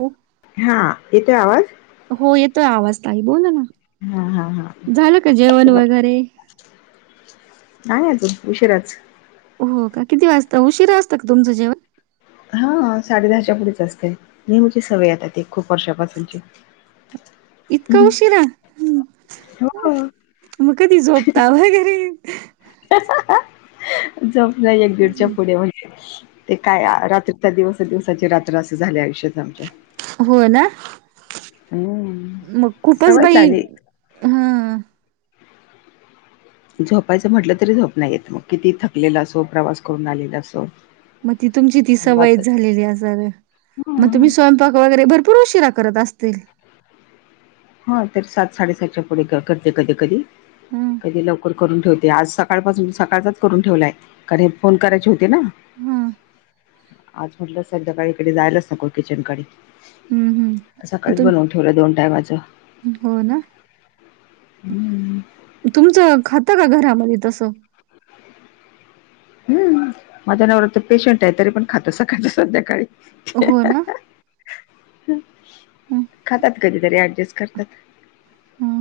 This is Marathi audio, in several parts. हो हा येतोय आवाज? हो येतोय आवाज ताई बोलाना हा हा हा झालं का जेवण वगैरे? नाही अ तून उशीिराच हो का किती वाजतां उशिरा असतं का तुमचं जेवण हा साडे दहाच्या पुढेच असते नेहमीची सवय ती खूप वर्षापासूनची इतकां उशीिरा हो मग कधी झोपता वगैरे झोप नाही एक दीडच्या पुढे म्हणजे ते काय रात्रीचा दिवस दिवसाची रात्र असे झाली आयुष्यात आमच्या हो ना हम्म मग खूपच सवयच बाई लागली हा झोपायचं म्हटलं तरी झोप नाही येत मग किती थकलेलं असो प्रवास करून आलेला असो मग ती तुमची ती सवईत वाच झालेली असा मग तुम्ही स्वयं क वगैरे भरपूर उशशीरा करत असतील हा तर सात साडेसातच्या पुढे करते कधी कधी ह ह कधी लव क करून ठेवते आज सकाळपासून सकाळचाच करून ठेवलाय कारण हे फोन करायचे होते ना हम्म आज म्हटलं सध्याकाळी इकडे जायलाच नको किचन कडे हम्म मग सकाळीच तुम बनवून ठेवलं दोन टायमाचं हो ना हम्म तुमचं खातं का घरामध्ये तसं हम् माझ्या नववरात तर पेशंट आहे तरी पण खातो सकाायचं संध्याकाळी हो ना हम् खातात कधीतरी ऍडजस्ट करतात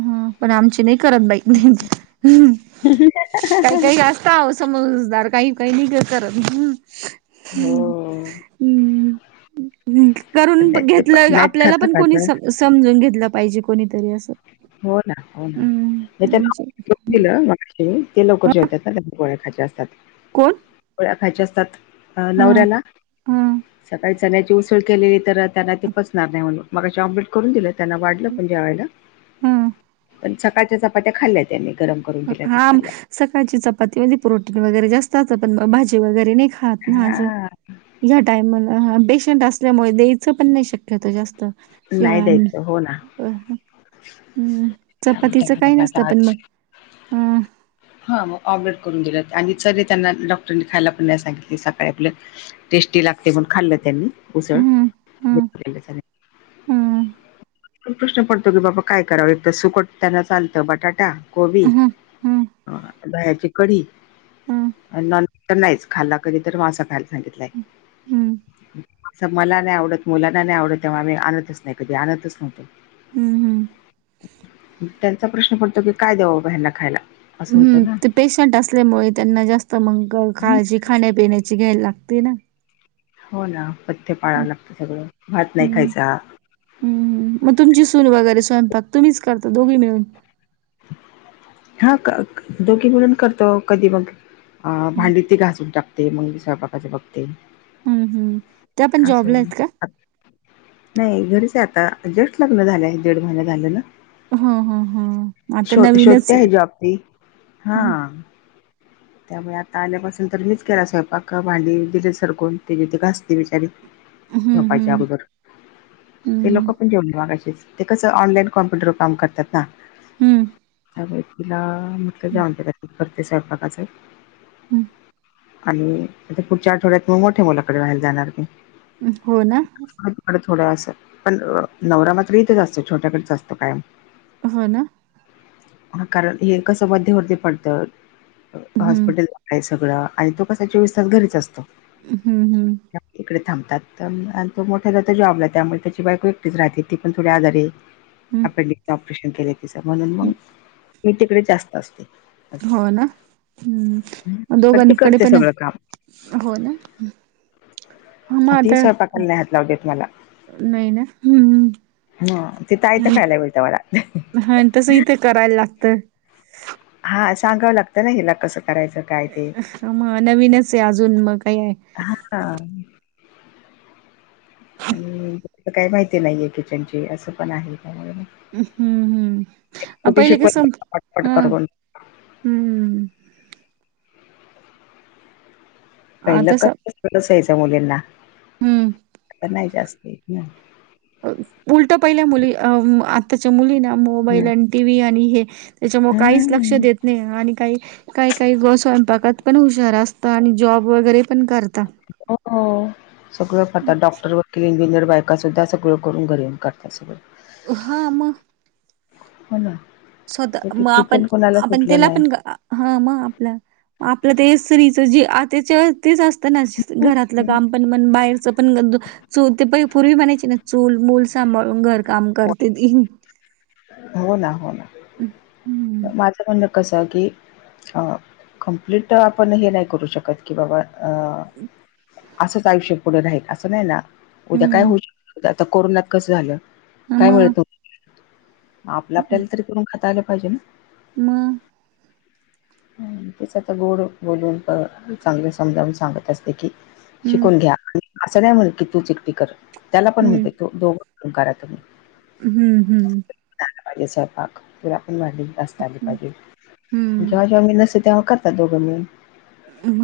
ह पण आमची नाही करत बाई नाही काही काही अस का समजदार काही काही नि का करत हम् हो करून नाही ते पण घेतलं नाहीत आपल्याला खात पण कोणी आता समजून घेतलं पाहिजे कोणीतरी असं हो ना हो ना हम्म त्या आमचे दिलं ते लवकर जे होतात ना गोळ्याखायचे असतात कोण गोळ्या खायच्या असतात अ हा नवऱ्याला हा सकाळी चनची उसळ केलेली तर त्यांना ते पचणार नाही म्हणून मगाशी आम्प्लेट करून दिलं त्यांना वाढलं पण जेवाला हम् पण सकाळच्या चपात्या खाल्ल्या त्यांनी गरम करून दिल्या तर हा खाल्ल्या सकाळची चपातीमध्येे प्रोटीन वगैरे जास्तात पण भाजी वगैरे नाही हा ना सर हां ह्या टाइमला पेशंट असल्यामुळे द्यायचं पण नाही शकत ्या जास्त शेळ नाही अन्न द्यायचं हो ना हम् त्यामुळे चपातीचं त्यांना काही म्हटलं नसतं आता पण आज मग ह हां आमलेटकरून दिले आणि चरी त्यांना डॉक्टरनी खायला पण नाही सांगितली सकाळी आपलं टेस्टी लागते म्हण खाल्लं त्यांनी उसळ ह ह ह पण प्रश्न पडतो की बाबा काय करावं एकत सुकट त्यांना चालतं बटाटा कोबी ह दह्याची कढी हम्म नॉन तर नाहीच खाल्ला कधी तर म अस खायला सांगितलंय हम्म असं मला नाही आवडत मुलाना नाही आवडत तेव्हा आम्ही आणतच नाही कधी आणतच नव्हतो हम्म हम्म त्यांचा प्रश्न पडतो की काय द्याव बाबा ह्यांना खायला असं होतं हम्म ना ते पेशंट असल्यामुळे त्यांना जास्त मग काळजी खाण्यापिण्याची घ्यायला लागते ना हो ना पथ्य पाळावं लागतं सगळं भात नाही खायाचा हम् मग तुमची सून वगैरे स्वयंपाक तुम्हीच करता दोघी मिळून हा का दोघी म्हणून करतो कधी मग भांडी ती घासून टाकते मंगी [unintelligible] स्वयंपाकाच्या बघते हम्म हम्म त्या पण जॉबला असंय आहेत का? नाही घरीच आता जस्ट लग्न झाले आहे दीड महिन झालेलं हम हम हम शो शोधते आहे जॉबती हा हम्म त्यामुळे आता आल्यापासून तर मीच केला स्वयंपाक भांडी दिली सरकून ते जे ते घासते बिचारी झोपायच्या हम्म अगोदर ते लोक हम्म पण जेवन [unintelligible] मघाशीश ते कसं ऑनलाईन कॉम्प्युटरवर काम करतात ना हम्म त्यावे तिला म जाऊनते करते स्वयंपाकाचं हम्म आणि आता पुढच्या आठवड्यात मोठ्या मुलाकडे व्हायला जाणार की हो ना थोड्या असं पण नवरा मात्र इथे असतो छोट्याकडेच असतो कायम हो ना ह कारण हे कसं मध्यवर्ती पडतं हम्म हॉस्पिटल आहे सगळं आणि तो कसा चोवीस तास घरीच असतो हम्म हम् इकडे थांबतात आणि त मोठ्या ज जॉबला त्यामुळे त्याची बायको एकटीच राहते ती पण थोडी आजारी हम्म अपेंडिकच ऑपरेशन केले तिच म्हणून मग मी तिकडे जास्त असते हो ना पण ती दोघांकडे करते पण सगळं काम हो ना हां, मग तीस आता स्वयंपाकाला नाही हात लाऊ देत मला नाही ना हम्म हा तेिथह्यात [unintelligible] खायला मिेळत मला हा तसं इथे करायला लागतं हा सांगावं लागतं ना हिला कसं करायचं काय ते मग नवीनच आहे अजून मग काय आहे [unintelligible] हा का आणि काही माहिती नाहीय आहे किचन ची असं पण आहे त्यामुळ हम्म हम्म आ पहिले कस शिकवत पटपट हा करून हम्म पहिलं तस कस असयचं मुलींना हम्म नाही जास्त उलट पहिल्या मुली आत्ताच्या मुली ना ना मोबाईल आणि टी व्ही आणि हे त्याच्यामुळ काहीच लक्ष हम्म देत नाही आणि काही काही काही गोष्ट [unintelligible] स्वयंपाकात पण हुशार असतात आणि जॉब वगैरे पण करता हो सगळं करतात डॉक्टर वकील इंजिनियर बायका सुद्धा सगळं करून घरी येऊन करतात सगळ हा मग होना स्वतः मग आपण आपण त्याला नाही पण हा मग आपल्या आपलं ते स्त्रीच जी आत्य [unintelligible] तेच असत. घरातलं काम पण म्हन बाहेरचं पण च ते प पूर्वी म्हणायची ना चूल मुल सांभाळून घर काम करते ती. हो ना हो ना हम्म माझं म्हणं कसंय की कमप्लीट आपण हे नाही करू शकत कि बाबा अ असंच आयुष्य पुढे राहील असं नाही ना उद्या काय हम्म होऊ शकत आता कोरोनात कसं झालं काय मग मिळत आपलं आपल्याला तरी करून खातायला पाहिजे ना म त्याचा तर गोड बोलून चांगले समजावून सांगत असते की, हम्म शिकून घ्या आणि असं नाही म्हण की तू च एकटि कर त्याला पण म्हणते तो दोघं दोघं करा तुम्ही हं हं चागला पाहिजेत स्वंयपाक तर आपण भांडी घासता आली असता पाहिजे हं जेव्हा जेव्हा मी नसते तेव्हा करतात दोघं मिळुन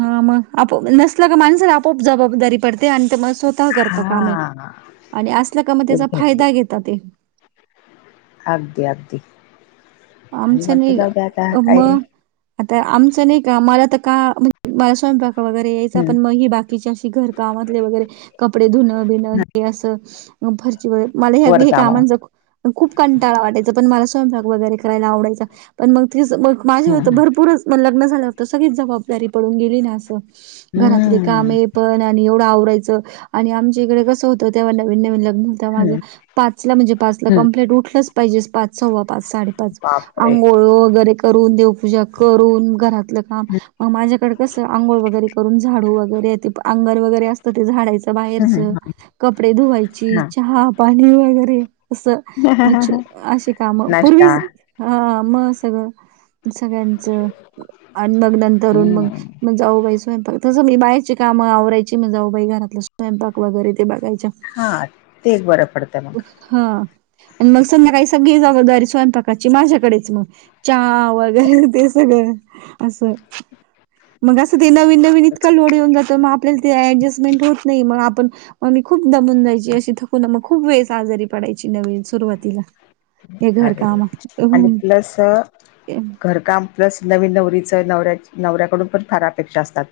ह मग आपोप नसला का माणसाला आपोआप जबाबदारी पडते आणि [unintelligible] करता कामे हां. आणि असल्या का म त्याचा एक्झॅक्टली. फायदा घेेतात ते अगदी अगदी आणि आमचं म्हटलं नाही जाऊ द्या आता काय मग आता आमचं नाही का मला तर का म्हणजे मला स्वयंपाक वगैरे यायचं हं. पण मग बाकीच्या अशी घर कामे वगैरे कपडे धुणं बिण हं. हे असं फरशी वर वर मला कामं. कामांचा खूप कंटाळा वाटयचां पण मला स्वयंपाक वगैरे करायला आवडायचा पण मग माझे हं, हं. भरपूरच लग्न झाल्यावर होत सगळीच जबाबदारी पडून गेली ना असं घरात काम हं. आहे पण आणि एवढं आवरायचं आणि आमच्या इकडे कसं होतं तेव्हा नवीन नवीन लग्न होतं माझं हं. पाचला म्हणजे पाचला हं. कम्प्लीट उठलंच पाहिजे पाच, सव्वा पाच, साडेपाच बापरे! आंघोळ वगैरे करून देवपूजा करून घरातलं काम मग माझ्याकडे कसं आंघोळ वगैरे करून झाडू वगैरे ते अंगण वगैरे असतं ते झाडायचं हं, हं. बाहेरचं कपडे धुवायची, हां. चहा पाणी वगैरे असं म्ह अशी काम पूर्वी नाश्ता. हा मग सगळं सगळ्यांचं आणि मग नंतरून मग हं. मग जाऊबाई स्वयंपाक मी बाहेरची काम आवरायची मी जाऊ बाई घरातला स्वयंपाक वगैरे ते बघायच्या हा ते एक बरं पडतं मग हा आणि मग संध्याकाळी काही सगळी जबाबदारी स्वयंपाक संध्याकाळची माझ्याकडेच मग चहा वगैरे ते सगळं असं मग असं ते नवीन नवीन इतका तसं. लोड येऊन जातो मग आपल्याला ते ॲडजस्टमेंट होत नाही मग आपण मग मी खूप दमून जायची अशी थकून मग खूप वेळेस आजारी पडायची नवीन सुरुवातीला ते घर अरे! कामात आणि प्लस घरकाम प्लस नवीन नवरीचं नवऱ्या नवऱ्याकडून पण फार अपेक्षा असतात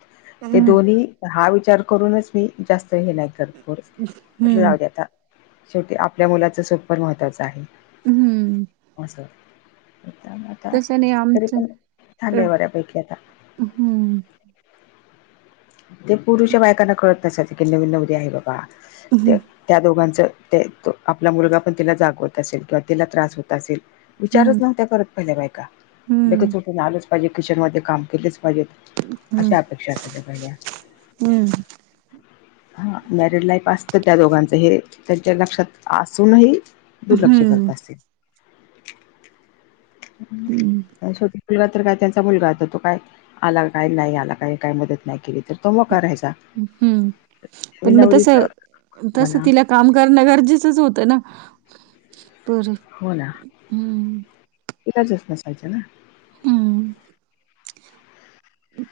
ते दोन्ही हा विचार करूनच मी जास्त हे नाही करत फोर्स म्हटंल हम्म जावुद्या आता शेवटी आपल्या मुलाचं सुख पण महत्त्वाचं आहे. हं आता तसं नाही तरी आमचं पण चालंय बऱ्यापैकी आता हम्म ते पुर्वीच्या बायकांना कळत नसते की नवीन नवरी आहे बाबा हम्म ती त्या दोघांच ते आपला मुलगा पण तिला जागवत असेल किंवा तिला त्रास होत असेल विचारच हम्म नव्हत्या करत पहिल्या बायका हम्म लगेच उठून आलंच पाहिजे किचनमध्ये काम केलंच पाहिजेत. अशा अपेक्षा असाच्या पहिल्या हं ह [unintelligible] हा मॅरिड लाईफ असतं त्या दोघांचं हे त्यांच्या लक्षात असूनही दुर्लक्ष करत हम्म असेल हम्म छोटी मुलगा तर काय त्यांचा मुलगा आता तो काय आला काय नाही आला काय काय मदत नाही केली तर तो मग कारायचा हम्म पण मग तस तस म्हणा तिला काम करणं गरजेचंच होतं ना ब हो ना तचच नसायचं ना हं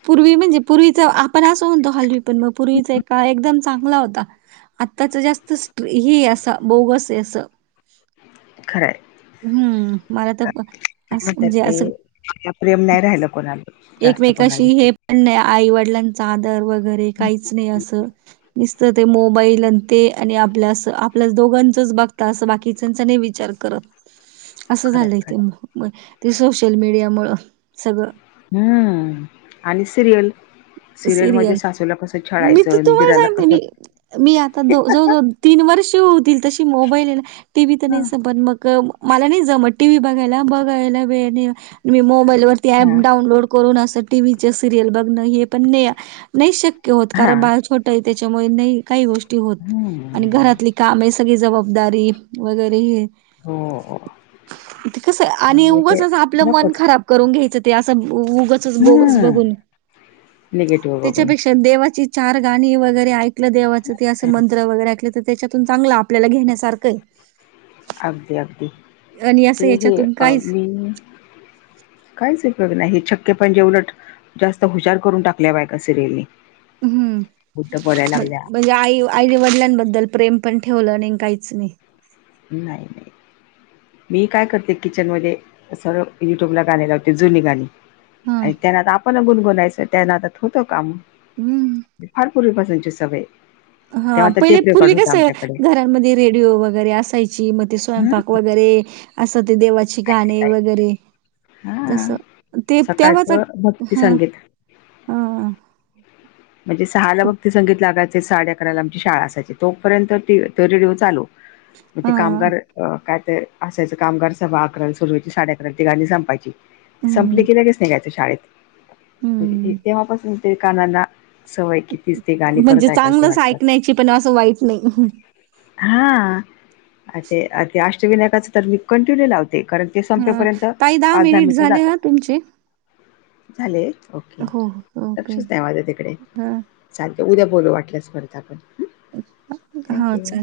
पूर्वी म्हणजे पूर्वीच आपण असं म्हणतो हलवी पण मग पूर्वीच एक काळ एकदमच चांगला होता आताच जास्त स्ट हे असा बोगसय अस खरंय हम्म मला तर ब असं म्हणतात म्हणजे ते असं आता प्रेम नाही राहिलं कोणाला. जास्त एकमेकाशी कोणाविषयी हे पण नाही आईवडिलांचा आदर वगैरे काहीच नाही असं. दिसत ते मोबाईल अ ते आणि आपल्यास आपल्या दोघांचच बघता असं बाकी त्यांचा नाही विचार करत. [inaudible] असं झालंय ते खरं म ते सोशल मीडिया मुळ सगळं. हम्म आणि सिरियल. सिरियल मध्ये सासूला कसं मी तर छळायचं तुम्हाला ईदिराला सांगते कस मी मी आता दो जवळ जवळ तीन वर्ष होतील तशी मोबाईल आहे ना टीव्ही तर हा नाही स पण मग मला नाही जमत टी व्ही बघायला बघायला वेळ नई मी मोबाईल वरती ऍप हा डाऊनलोड कोरोना अस टीव्हीचे सिरियल बघणं हे पण नाही नाही शक्य होत हा कारण बाळ छोटंय त्याच्यामुळे नाही काही गोष्टी होत आणि हम्म घरातली काम आहे सगळी जबाबदारी वगैरे हे - - हो. [inaudible] कसं आणि त्यामुळे ते उगंचच आपलं मन नकोच खराब करून घ्यायचं ते असं उगचच बोगस बघून. निगेटिव बघून. त्याच्यापेक्षा देवाची चार गाणी वगैरे ऐकलं देवाचं ते असं मंत्र वगैरे ऐकलं तर ते त्याच्यातून चांगलं आपल्याला घेण्यासारखय. अगदी अगदी आणि ते असं हे याच्यातून अ काहीच मी कायच उपयोग नाही हे छक्के पणजे उलट जास्त हुशार करून टाकल्या बायका सिरियलनी. उलट बोलायला हम्म लागल्या म्हंजे आई आई वडिलांबद्दल प्रेम पण ठेवलं नाही आणि काहीच नाही. नाही नाही. मी काय करते किचन मध्ये सर्व युट्यूबला गाणी लावते जुनी गाणी हा. आणि त्यांनादा आपण गुणगुनायचं त्या नादात होतो काम. हम्म फार पूर्वी पासूनची सवय हा तेव्हा तर पहिले टेप रेकॉर्ड पूर्वी होता कस आमच्याकडे घरमध्ये रेडिओ वगैरे असायची मग ते स्वयंपाक वगैरे असं ते देवाची ची गाणी वगैरे हा तस ते तेव्हाच सकाळचं भक्ती ह. संगीत हा. म्हणजे सहाला भक्ती संगीत लागायचे साडे अकरा ला आमची शाळा असायची तोपर्यंत तो ते रेडिओ चालू. मग हा ते कामगार अ काय तर असायचं कामगार सभा अकराला सुरु व्हायची साडे अकराल तो गाणी संपायची संपली हम्म की लगेच नीघायचं शाळेत. हम्म तेव्हापासून ते कानाला सवय की तीच ती गाणी म्हणजे परत ऐकायची चांगलंच वाटतात. ऐकण्याची पण असं वाईट नाही. हां ते, अष्टविनायकाच तर मी कंटिन्यू लावते, कारणऽ ते हा संपेपर्यंत ताई पाच दहा मिनिट मिट झाले जातात. ना तुमचे झाले ओके हो हो ओके लक्षच नाही माझ तिकडे. हा चालत उद्या चालेल बोलू वाटल्यास परत आपण हम्म हा थँक्यू. चालेल